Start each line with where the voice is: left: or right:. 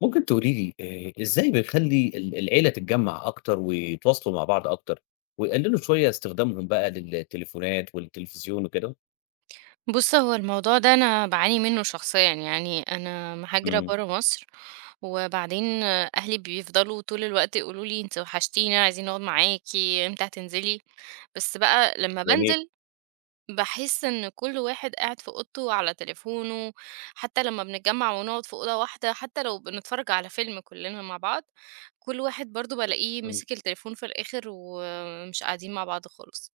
left: ممكن تقولي لي إزاي بنخلّي العيلة تتجمّع أكتر ويتواصلوا مع بعض أكتر، ويقللوا شوية استخدامهم بقى للتليفونات والتلفزيون وكده؟
right: بُص، هو الموضوع ده أنا باعاني منه شخصيًا، يعني أنا مهاجرة
left: إمم،
right: برّه مصر، وبعدين أهلي بيفضلوا طول الوقت يقولوا لي: "أنتِ وحشتينا، عايزين نقعد معاكِ، إمتى هتنزلي؟" بس بقى لمّا
left: جميل،
right: بانزل باحس إن كل واحد قاعد في أوضته على تليفونه، حتى لمّا بنتجمّع ونقعد في أوضة واحدة، حتى لو بنتفرج على فيلم كلنا مع بعض، كل واحد برضه بالاقيه
left: إمم،
right: ماسك التليفون في الآخر، ومش قاعدين مع بعض خالص.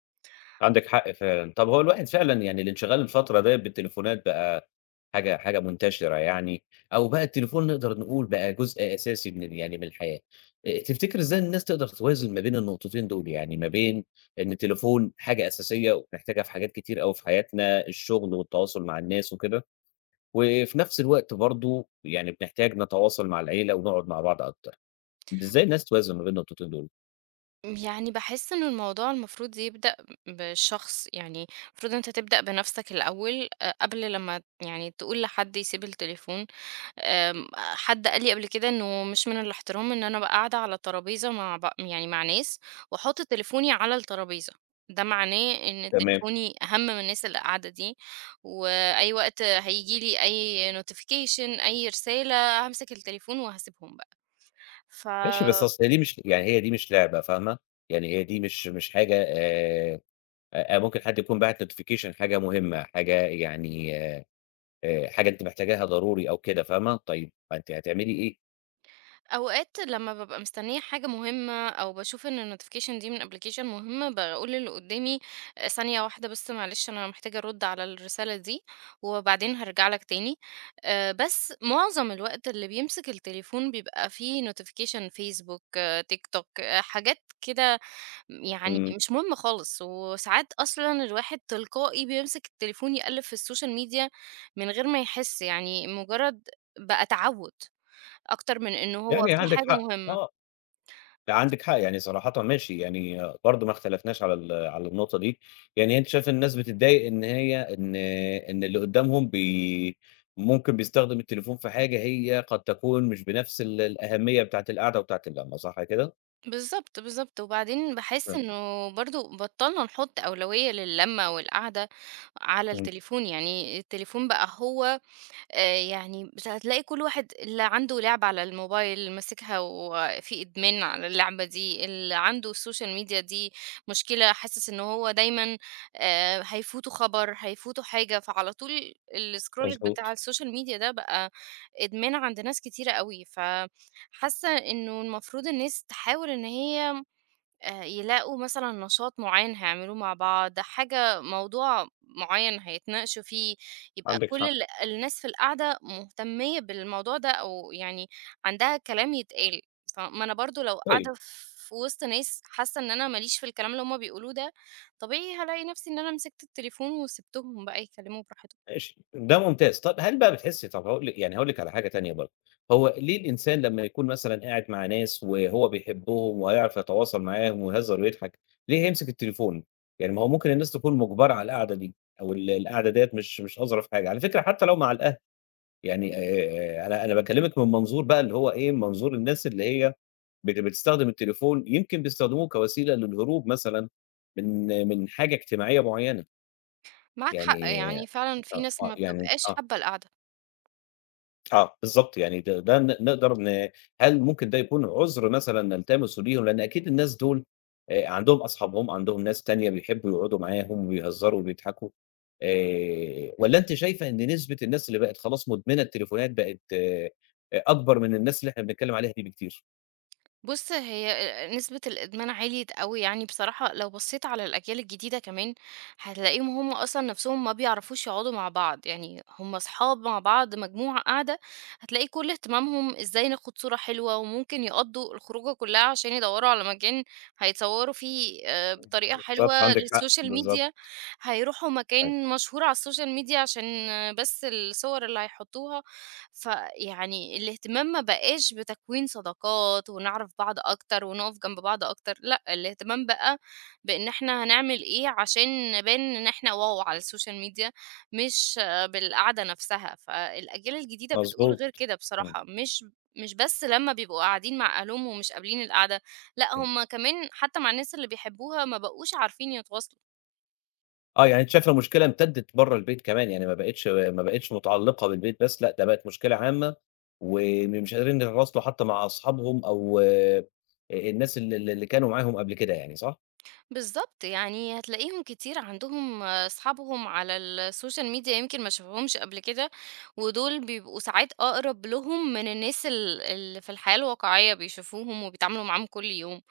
left: عندِك حق فعلًا. طب هو الواحد فعلًا يعني الانشغال الفترة ديّة بالتليفونات بقى حاجة منتشرة يعني، أو بقى التليفون نقدر نقول بقى جزء أساسي من يعني من الحياة. تفتكر إزاي الناس تقدر توازن ما بين النقطتين دول، يعني ما بين إن التليفون حاجة أساسية وبنحتاجها في حاجات كتير أوي في حياتنا، الشغل والتواصل مع الناس وكده؟ وفي نفس الوقت برضه يعني بنحتاج نتواصل مع العيلة ونقعد مع بعض أكتر. إزاي الناس توازن ما بين النقطتين دول؟
right: يعني باحس إن الموضوع المفروض يبدأ بالشخص، يعني المفروض أنت تبدأ بنفسك الأول قبل لمّا يعني تقول لحد يسيب التليفون. حد قال لي قبل كده إنه مش من الاحترام إن أنا أبقى قاعدة على ترابيزة مع يعني مع ناس وأحط تليفوني على الترابيزة، ده معناه إن
left: تمام،
right: تليفوني أهم من الناس اللي قاعدة دي، وأي وقت هييجي لي أي notification أي رسالة هامسك التليفون وهاسيبهم بقى، ف
left: ماشي بس أصل هي دي مش يعني هي دي مش لعبة فاهمة؟ يعني هي دي مش حاجة ممكن حد يكون باعت notification حاجة مهمة، حاجة يعني حاجة أنتِ محتاجاها ضروري أو كده فاهمة؟ طيب فأنتِ هتعملي إيه؟
right: أوقات لمّا بابقى مستنية حاجة مهمة أو باشوف إن الnotification دي من application مهم، باقول للي قدّامي ثانية واحدة بس معلش أنا محتاجة أرُد على الرسالة دي، وبعدين هارجع لك تاني. بس معظم الوقت اللي بيمسك التليفون بيبقى فيه notification فيسبوك، TikTok، آه، حاجات كده يعني
left: إمم،
right: مش مهمة خالص، وساعات أصلًا الواحد تلقائي بيمسك التليفون يقلِّب في السوشيال ميديا من غير ما يحس، يعني مجرد بقى تعوُّد. أكتر من إنه هو
left: يعني
right: في
left: عندِك
right: حاجة
left: حق،
right: مهمة.
left: آه. لأ، عندِك حق، يعني صراحةً ماشي، يعني برضه ما اختلفناش على على النقطة دي، يعني أنتِ شايفة الناس بتتضايق إن هي إن اللي قدّامهم ممكن بيستخدم التليفون في حاجة هي قد تكون مش بنفس الأهمية بتاعة القعدة وبتاعة اللمة، صح كده؟
right: بالضبط، بالضبط، وبعدين باحس
left: إمم،
right: إنه برضه بطّلنا نحُط أولوية للمّة والقعدة على
left: إمم،
right: التليفون، يعني التليفون بقى هو يعني بس هتلاقي كل واحد اللي عنده لعبة على الموبايل ماسكها وفي إدمان على اللعبة دي، اللي عنده السوشيال ميديا دي مشكلة حاسس إن هو دايمًا هيفوته خبر، هيفوته حاجة، فعلى طول الscrolling بتاع
left: مضبوط،
right: السوشيال ميديا ده بقى إدمان عند ناس كتيرة أوي، فحاسة إنه المفروض الناس تحاول إن هي يلاقوا مثلًا نشاط معيّن هيعملوه مع بعض، حاجة موضوع معيّن هيتناقشوا فيه، يبقى
left: عندِك
right: كل
left: حق،
right: الناس في القعدة مهتمية بالموضوع ده أو يعني عندها كلام يتقال، فما أنا برضه لو
left: طيب
right: قاعدة في وسط ناس حاسة إن أنا ما ليش في الكلام اللي هُم بيقولوه ده، طبيعي هالاقي نفسي إن أنا مسكت التليفون وسِبتهم بقى يتكلموا براحتهم.
left: ماشي، ده ممتاز. طب هل بقى بتحسّي طب هاقول لِك يعني هاقول لِك على حاجة تانية برضه، هو ليه الإنسان لمّا يكون مثلًا قاعد مع ناس وهو بيحبهم وهيعرف يتواصل معاهم ويهزر ويضحك، ليه هيمسك التليفون؟ يعني ما هو ممكن الناس تكون مُجبرة على القعدة دي أو القعدة ديّة مش أظرف حاجة، على فكرة حتى لو مع الأهل، يعني أنا باكلّمِك من منظور بقى اللي هو إيه، منظور الناس اللي هي بتستخدم التليفون يمكن بيستخدموه كوسيلة للهروب مثلًا من حاجة اجتماعية معيّنة،
right: معاك
left: يعني
right: حق، يعني فعلًا في ناس ما
left: يعني
right: بتبقاش
left: آه.
right: حابة القعدة.
left: آه، بالضبط، يعني ده نقدر هل ممكن ده يكون عُذر مثلًا نلتمسه ليهم؟ لإن أكيد الناس دول عندهم أصحابهم، عندهم ناس تانية بيحبّوا يقعدوا معاهم وبيهزروا وبيضحكوا، والّا أنتِ شايفة إن نسبة الناس اللي بقت خلاص مدمنة التليفونات بقت أكبر من الناس اللي إحنا بنتكلّم عليها دي بكتير؟
right: بُص، هي نسبة الإدمان عِلْيِت أوي يعني بصراحة، لو بصّيت على الأجيال الجديدة كمان، هتلاقيهم هم أصلًا نَفْسهم ما بيعرفوش يقعدوا مع بعض، يعني هم أصحاب مع بعض مجموعة قاعدة، هتلاقي كل اهتمامهم إزاي ناخد صورة حلوة، وممكن يقضّوا الخروجة كُلّها عشان يدوّروا على مكان هيتصوّروا فيه بطريقة
left: بالضبط،
right: حلوة
left: عندِك حق،
right: للسوشيال
left: بالضبط،
right: ميديا، هيروحوا
left: أيوه،
right: مكان مشهور على السوشيال ميديا عشان آه، بس الصور اللي هيحطّوها. فيعني الاهتمام ما بقاش بتكوين صداقات ونعرف بعض أكتر ونقف جنب بعض أكتر لأ، الاهتمام بقى بإن إحنا هنعمل إيه عشان نبان إن إحنا واو على السوشيال ميديا، مش آه، بالقعدة نفسها، فالأجيال الجديدة بتقول
left: مضبوط،
right: غير كده
left: إمم،
right: بصراحة، مش بس لمّا بيبقوا قاعدين مع أهلهم ومش قابلين القعدة، لأ،
left: إمم.
right: هم كمان حتى مع الناس اللي بيحبوها ما بقوش عارفين يتواصلوا.
left: آه، يعني أنتِ شايفة المشكلة امتدِّت برّه البيت كمان، يعني ما بقِتش متعلّقة بالبيت بس، لأ ده بقت مشكلة عامة، ومش قادرين يتواصلوا حتى مع أصحابهم أو آه، الناس ال ال اللي كانوا معاهم قبل كده يعني، صح؟
right: بالضبط، يعني هتلاقيهم كتير عندهم أصحابهم على السوشيال ميديا يمكن ما شافوهمش قبل كده، ودول بيبقوا ساعات أقرب لهم من الناس اللي في الحياة الواقعية بيشوفوهم وبيتعاملوا معاهم كل يوم.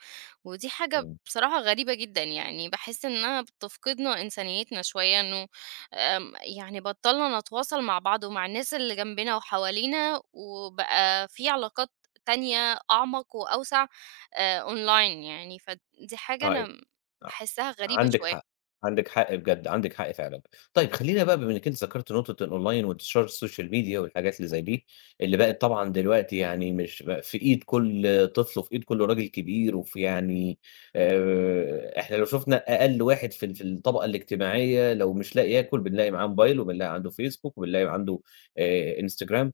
right: ودي حاجة
left: إمم،
right: بصراحة غريبة جدا يعني باحس إنها بتفقدنا إنسانيتنا شوية إنه يعني بطلنا نتواصل مع بعض ومع الناس اللي جنبنا وحوالينا، وبقى في علاقات تانية أعمق وأوسع online يعني، فدي حاجة
left: آه،
right: أنا
left: أ
right: باحسها غريبة
left: عندِك
right: شوية.
left: حق، عندِك حق بجد، عندِك حق فعلًا. طيب خلّينا بقى بما إنِّك أنتِ ذكرتِ نقطة الأونلاين وانتشار السوشيال ميديا والحاجات اللي زي دي، اللي بقت طبعًا دلوقتي يعني مش بقى في إيد كل طفل وفي إيد كل راجل كبير، وفي يعني إحنا لو شُفنا أقل واحد في في الطبقة الاجتماعية لو مش لاقي ياكل، بنلاقي معاه موبايل وبنلاقي عنده فيسبوك وبنلاقي عنده Instagram.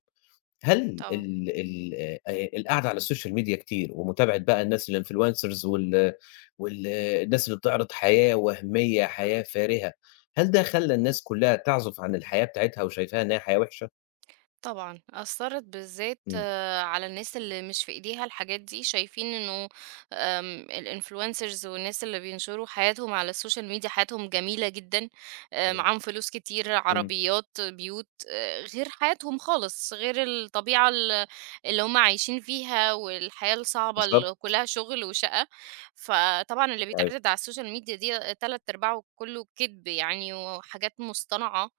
left: هل
right: طبعًا.
left: ال ال القعدة على السوشيال ميديا كتير ومتابعة بقى الناس الinfluencers والناس اللي بتعرض حياة وهمية، حياة فارهة، هل ده خلّى الناس كلّها تعزف عن الحياة بتاعتها وشايفاها إنها حياة وحشة؟
right: طبعًا، أثّرت بالذات
left: إمم،
right: آه، على الناس اللي مش في إيديها الحاجات دي، شايفين إنه الinfluencers والناس اللي بينشروا حياتهم على السوشيال ميديا حياتهم جميلة جدًا، معاهم فلوس كتير،
left: إمم،
right: عربيات، بيوت، غير حياتهم خالص، غير الطبيعة اللي هم عايشين فيها والحياة الصعبة اللي
left: بالضبط،
right: كلّها شغل وشقة، فطبعًا اللي
left: أيوه.
right: بيتعرض على السوشيال ميديا دي 3 أرباعه كلّه كدب يعني وحاجات مصطنعة.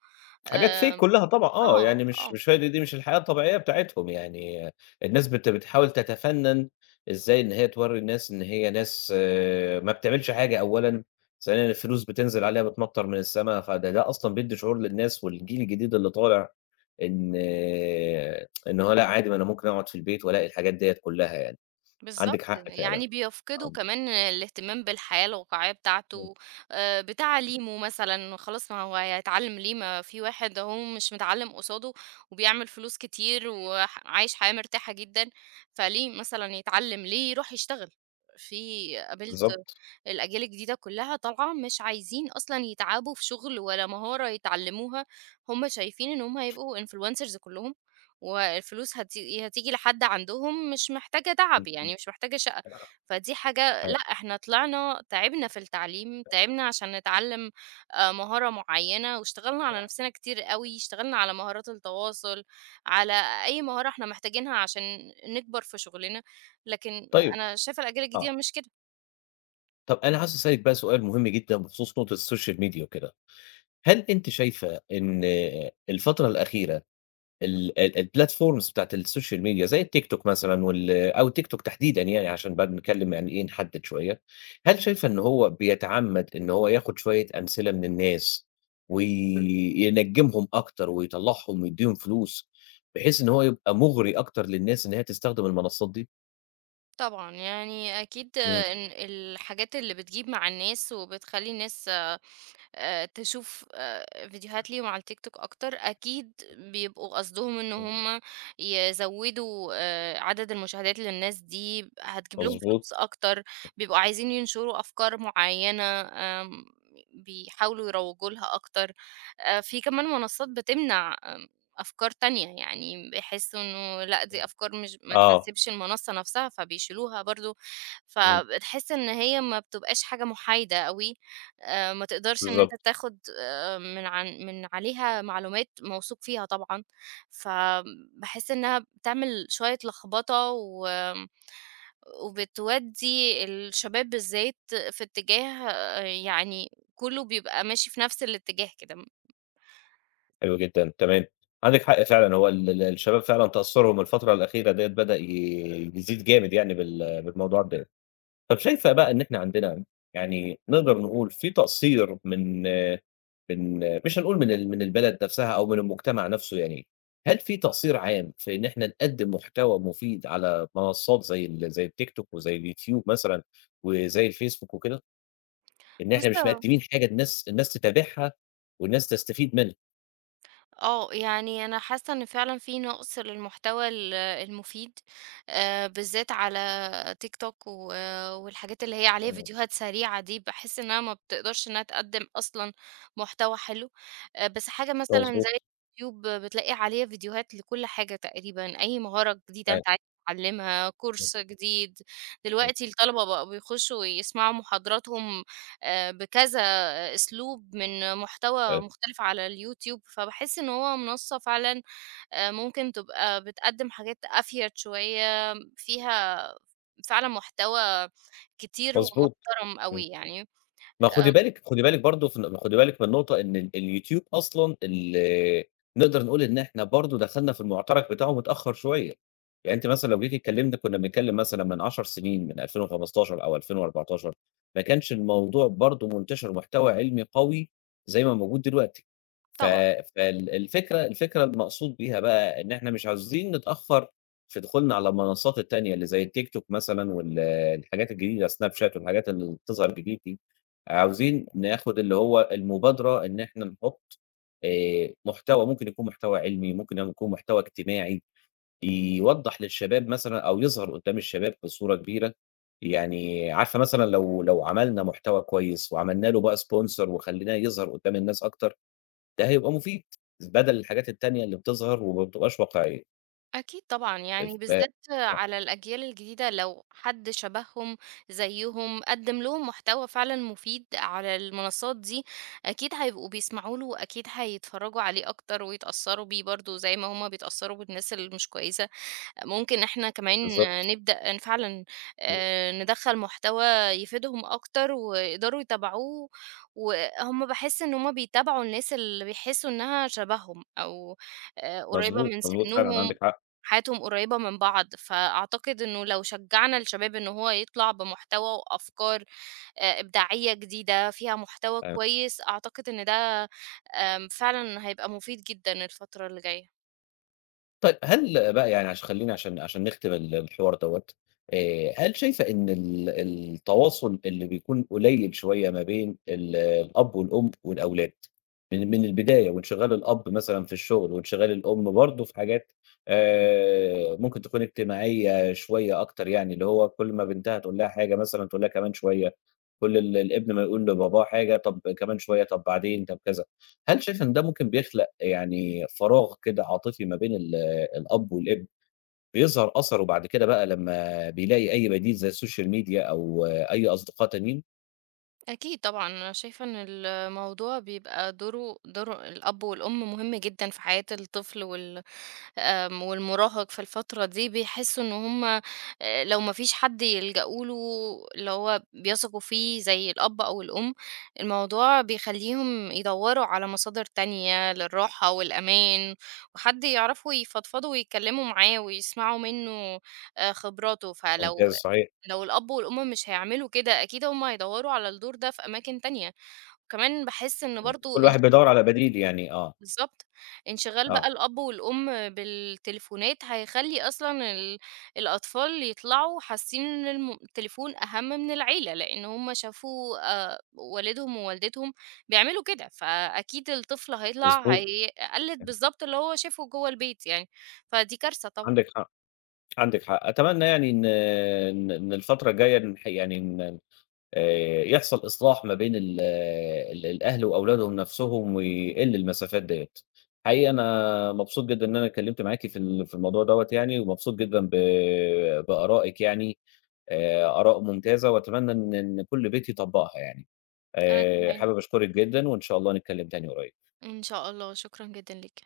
left: حاجات fake
right: آمم
left: كلّها طبعًا آه،
right: آه،
left: يعني مش
right: آه.
left: مش هي دي دي مش الحياة الطبيعية بتاعتهم، يعني الناس بتحاول تتفنّن إزاي إن هي تورّي الناس إن هي ناس آه، ما بتعملش حاجة أولًا، ثانيًا الفلوس بتنزل عليها بتمطّر من السما، فده أصلًا بيدّي شعور للناس والجيل الجديد اللي طالع إن هو لأ عادي ما أنا ممكن أقعد في البيت وألاقي الحاجات ديّة كلّها يعني،
right: بالضبط،
left: عندِك حق فعلًا،
right: يعني بيفقدوا
left: آه.
right: كمان الاهتمام بالحياة الواقعية
left: إمم.
right: بتاعته،
left: إمم.
right: بتعليمه مثلًا، خلاص ما هو هيتعلم ليه؟ ما في واحد أهو مش متعلم قصاده وبيعمل فلوس كتير عايش حياة مرتاحة جدًا، فليه مثلًا يتعلم؟ ليه يروح يشتغل؟ قابلت
left: بالضبط.
right: الأجيال الجديدة كلها طالعة مش عايزين أصلًا يتعبوا في شغل ولا مهارة يتعلموها، هُم شايفين إن هُم هيبقوا influencers كلهم والفلوس هتيجي لحد عندهم مش محتاجة
left: إمم،
right: تعب،
left: إمم.
right: يعني مش محتاجة شقة، فدي حاجة
left: أيوه.
right: لأ، إحنا طلعنا تعبنا في التعليم، تعبنا عشان نتعلم مهارة معيّنة واشتغلنا على نفسنا كتير أوي، اشتغلنا على مهارات التواصل، على أي مهارة إحنا محتاجينها عشان نكبر في شغلنا، لكن
left: طيب
right: أنا شايفة الأجيال
left: آه.
right: الجديدة مش كده.
left: طب أنا عاوز أسألِك بقى سؤال مهم جدًا بخصوص نقطة السوشيال ميديا وكده، هل أنتِ شايفة إن الفترة الأخيرة ال ال الplatforms بتاعة السوشيال ميديا زي التيك توك مثلًا أو التيك توك تحديدًا يعني عشان بقى بنتكلم يعني إيه نحدد شوية، هل شايفة إن هو بيتعمد إن هو ياخد شوية أمثلة من الناس وينجمهم أكتر ويطلعهم ويديهم فلوس، بحيث إن هو يبقى مغري أكتر للناس إن هي تستخدم المنصات دي؟
right: طبعًا، يعني أكيد
left: إمم،
right: آه، إن الحاجات اللي بتجيب مع الناس وبتخلّي الناس تشوف فيديوهات ليهم على التيك توك أكتر، أكيد بيبقوا قصدهم إن
left: إمم،
right: هم يزوّدوا عدد المشاهدات للناس دي، هتجيب لهم
left: مضبوط،
right: فلوس أكتر، بيبقوا عايزين ينشروا أفكار معيّنة، بيحاولوا يروّجوا لها أكتر. في كمان منصات بتمنع أفكار تانية، يعني بيحسّوا إنه لأ، دي
left: إمم.
right: أفكار مش ما
left: آه،
right: تناسبش المنصة نفسها، فبيشيلوها برضه،
left: إمم،
right: فبتحس إن هي ما بتبقاش حاجة محايدة أوي، ما تقدرش إن أنت
left: بالضبط.
right: تاخد من عليها معلومات موثوق فيها طبعًا، فباحس إنها بتعمل شوية لخبطة وبتودّي الشباب بالذات في اتجاه آه، يعني كُلّه بيبقى ماشي في نفس الاتجاه كده.
left: حلو جدًا، تمام. عندِك حق فعلًا، هو ال ال الشباب فعلًا تأثُّرهم الفترة الأخيرة ديّة بدأ ي يزيد جامد يعني بالموضوع ده. طب شايفة بقى إن إحنا عندنا يعني نقدر نقول في تقصير من من مش هنقول من من البلد نَفْسها أو من المجتمع نَفْسه يعني، هل في تقصير عام في إن إحنا نقدِّم محتوى مفيد على منصات زي زي التيك توك وزي اليوتيوب مثلًا وزي الفيسبوك وكده، إن
right: بُص
left: إحنا مش مقدِّمين حاجة الناس تتابعها والناس تستفيد منها؟
right: آه، يعني أنا حاسة إن فعلًا في نقص للمحتوى المفيد، بالذات على TikTok و والحاجات اللي هي عليها
left: إمم،
right: فيديوهات سريعة دي، باحس إنها ما بتقدرش إنها تقدّم أصلًا محتوى حلو، بس حاجة مثلًا زي
left: مضبوط،
right: اليوتيوب بتلاقي عليها فيديوهات لكل حاجة تقريبًا، أي مهارة جديدة
left: أيوه.
right: أنت عايز تتعلمها، كورس جديد، دلوقتي الطلبة بقوا بيخشوا ويسمعوا محاضراتهم بكذا أسلوب من
left: آآ
right: محتوى مختلف على اليوتيوب، فباحس إن هو منصة فعلًا ممكن تبقى بتقدّم حاجات أفيد شوية، فيها فعلًا محتوى كتير
left: مضبوط.
right: ومحترم
left: إمم.
right: أوي يعني.
left: ما خُدي
right: آآ
left: بالِك خُدي بالِك برضه في ن خُدي بالِك من نقطة إن اليوتيوب أصلًا نقدر نقول إن إحنا برضه دخلنا في المعترك بتاعه متأخّر شوية، يعني أنتِ مثلًا لو جيتِ اتكلّمنا كُنّا بنتكلّم مثلًا من 10 سنين من 2015 أو 2014 ما كانش الموضوع برضه منتشر محتوى علمي قوي زي ما موجود دلوقتي، ف
right: طبعًا،
left: الفكرة المقصود بيها بقى إن إحنا مش عاوزين نتأخّر في دخولنا على المنصات التانية اللي زي التيك توك مثلًا الحاجات الجديدة سناب شات والحاجات اللي بتظهر جديد دي. عاوزين ناخد اللي هو المبادرة إن إحنا نحُط محتوى، ممكن يكون محتوى علمي، ممكن يكون محتوى اجتماعي، يوضّح للشباب مثلًا أو يظهر قدّام الشباب بصورة كبيرة، يعني عارفة مثلًا لو عملنا محتوى كويس وعملنا له بقى sponsor وخلّيناه يظهر قدّام الناس أكتر، ده هيبقى مفيد، بدل الحاجات التانية اللي بتظهر وما بتبقاش واقعية.
right: أكيد طبعًا، يعني
left: آه،
right: بالذات على الأجيال الجديدة لو حد شبههم، زيّهم، قدّم لهم محتوى فعلًا مفيد على المنصات دي، أكيد هيبقوا بيسمعوا له وأكيد هيتفرّجوا عليه أكتر ويتأثّروا بيه برضه زي ما هم بيتأثّروا بالناس اللي مش كويسة. ممكن إحنا كمان
left: بالضبط.
right: نبدأ إن فعلًا ندخّل محتوى يفيدهم أكتر ويقدروا يتابعوه، وهُم باحس إن هُم بيتابعوا الناس اللي بيحسّوا إنها شبههم أو قريّبة
left: مضبوط،
right: من
left: مضبوط فعلًا
right: سِنّهم،
left: عندِك حق.
right: حياتهم قريّبة من بعض، فأعتقد إنه لو شجّعنا الشباب إن هو يطلع بمحتوى وأفكار إبداعية جديدة فيها محتوى كويس، أعتقد إن ده فعلًا هيبقى مفيد جدًا الفترة اللي جاية.
left: طيب هل بقى يعني عشان خلّينا عشان نختم الحوار دوّة، هل شايفة إن التواصل اللي بيكون قليل شوية ما بين الأب والأم والأولاد، من من البداية وانشغال الأب مثلًا في الشغل وانشغال الأم برضه في حاجات ممكن تكون اجتماعية شوية أكتر يعني، اللي هو كل ما بنتها تقول لها حاجة مثلًا تقول لها كمان شوية، كل الابن ما يقول لباباه حاجة طب كمان شوية، طب بعدين، طب كذا، هل شايفة إن ده ممكن بيخلق يعني فراغ كده عاطفي ما بين الأب والابن، بيظهر أثره بعد كده بقى لمّا بيلاقي أي بديل زي السوشيال ميديا أو أي أصدقاء تانيين.
right: أكيد طبعًا، أنا شايفة إن الموضوع بيبقى دوره دور الأب والأم مهم جدًا في حياة الطفل والمراهق في الفترة دي، بيحسوا إن هُم لو ما فيش حد يلجأوا له اللي هو بيثقوا فيه زي الأب أو الأم، الموضوع بيخلّيهم يدوّروا على مصادر تانية للراحة والأمان، وحد يعرفوا يفضفضوا ويتكلموا معاه ويسمعوا منه خبراته، فلو
left: ممتاز صحيح،
right: لو الأب والأم مش هيعملوا كده أكيد هُم هيدوّروا على الدور ده في أماكن تانية، وكمان باحس إن
left: إمم، كل
right: برضه
left: واحد بيدوّر على بديل يعني آه،
right: بالضبط، انشغال
left: آه،
right: بقى الأب والأم بالتليفونات هيخلّي أصلًا الأطفال يطلعوا حاسين إن التليفون أهم من العيلة، لإن هُم شافوا والدهم ووالدتهم بيعملوا كده، فأكيد الطفل هيطلع
left: مضبوط،
right: هيقلد
left: اهم،
right: بالضبط اللي هو شافه جوّه البيت يعني، فدي كارثة طبعًا.
left: عندِك حق، عندِك حق. أتمنى يعني إن إن الفترة الجاية يعني يحصل إصلاح ما بين ال الأهل وأولادهم نفسهم ويقل المسافات ديّة. حقيقي أنا مبسوط جدًا إن أنا اتكلمت معاكِ في في الموضوع دوّة يعني، ومبسوط جدًا بآرائِك يعني آراء ممتازة وأتمنى إن كل بيت يطبّقها يعني.
right: أنا كمان.
left: حابب أشكرِك جدًا وإن شاء الله نتكلّم تاني قريب.
right: إن شاء الله، شكرًا جدًا ليك.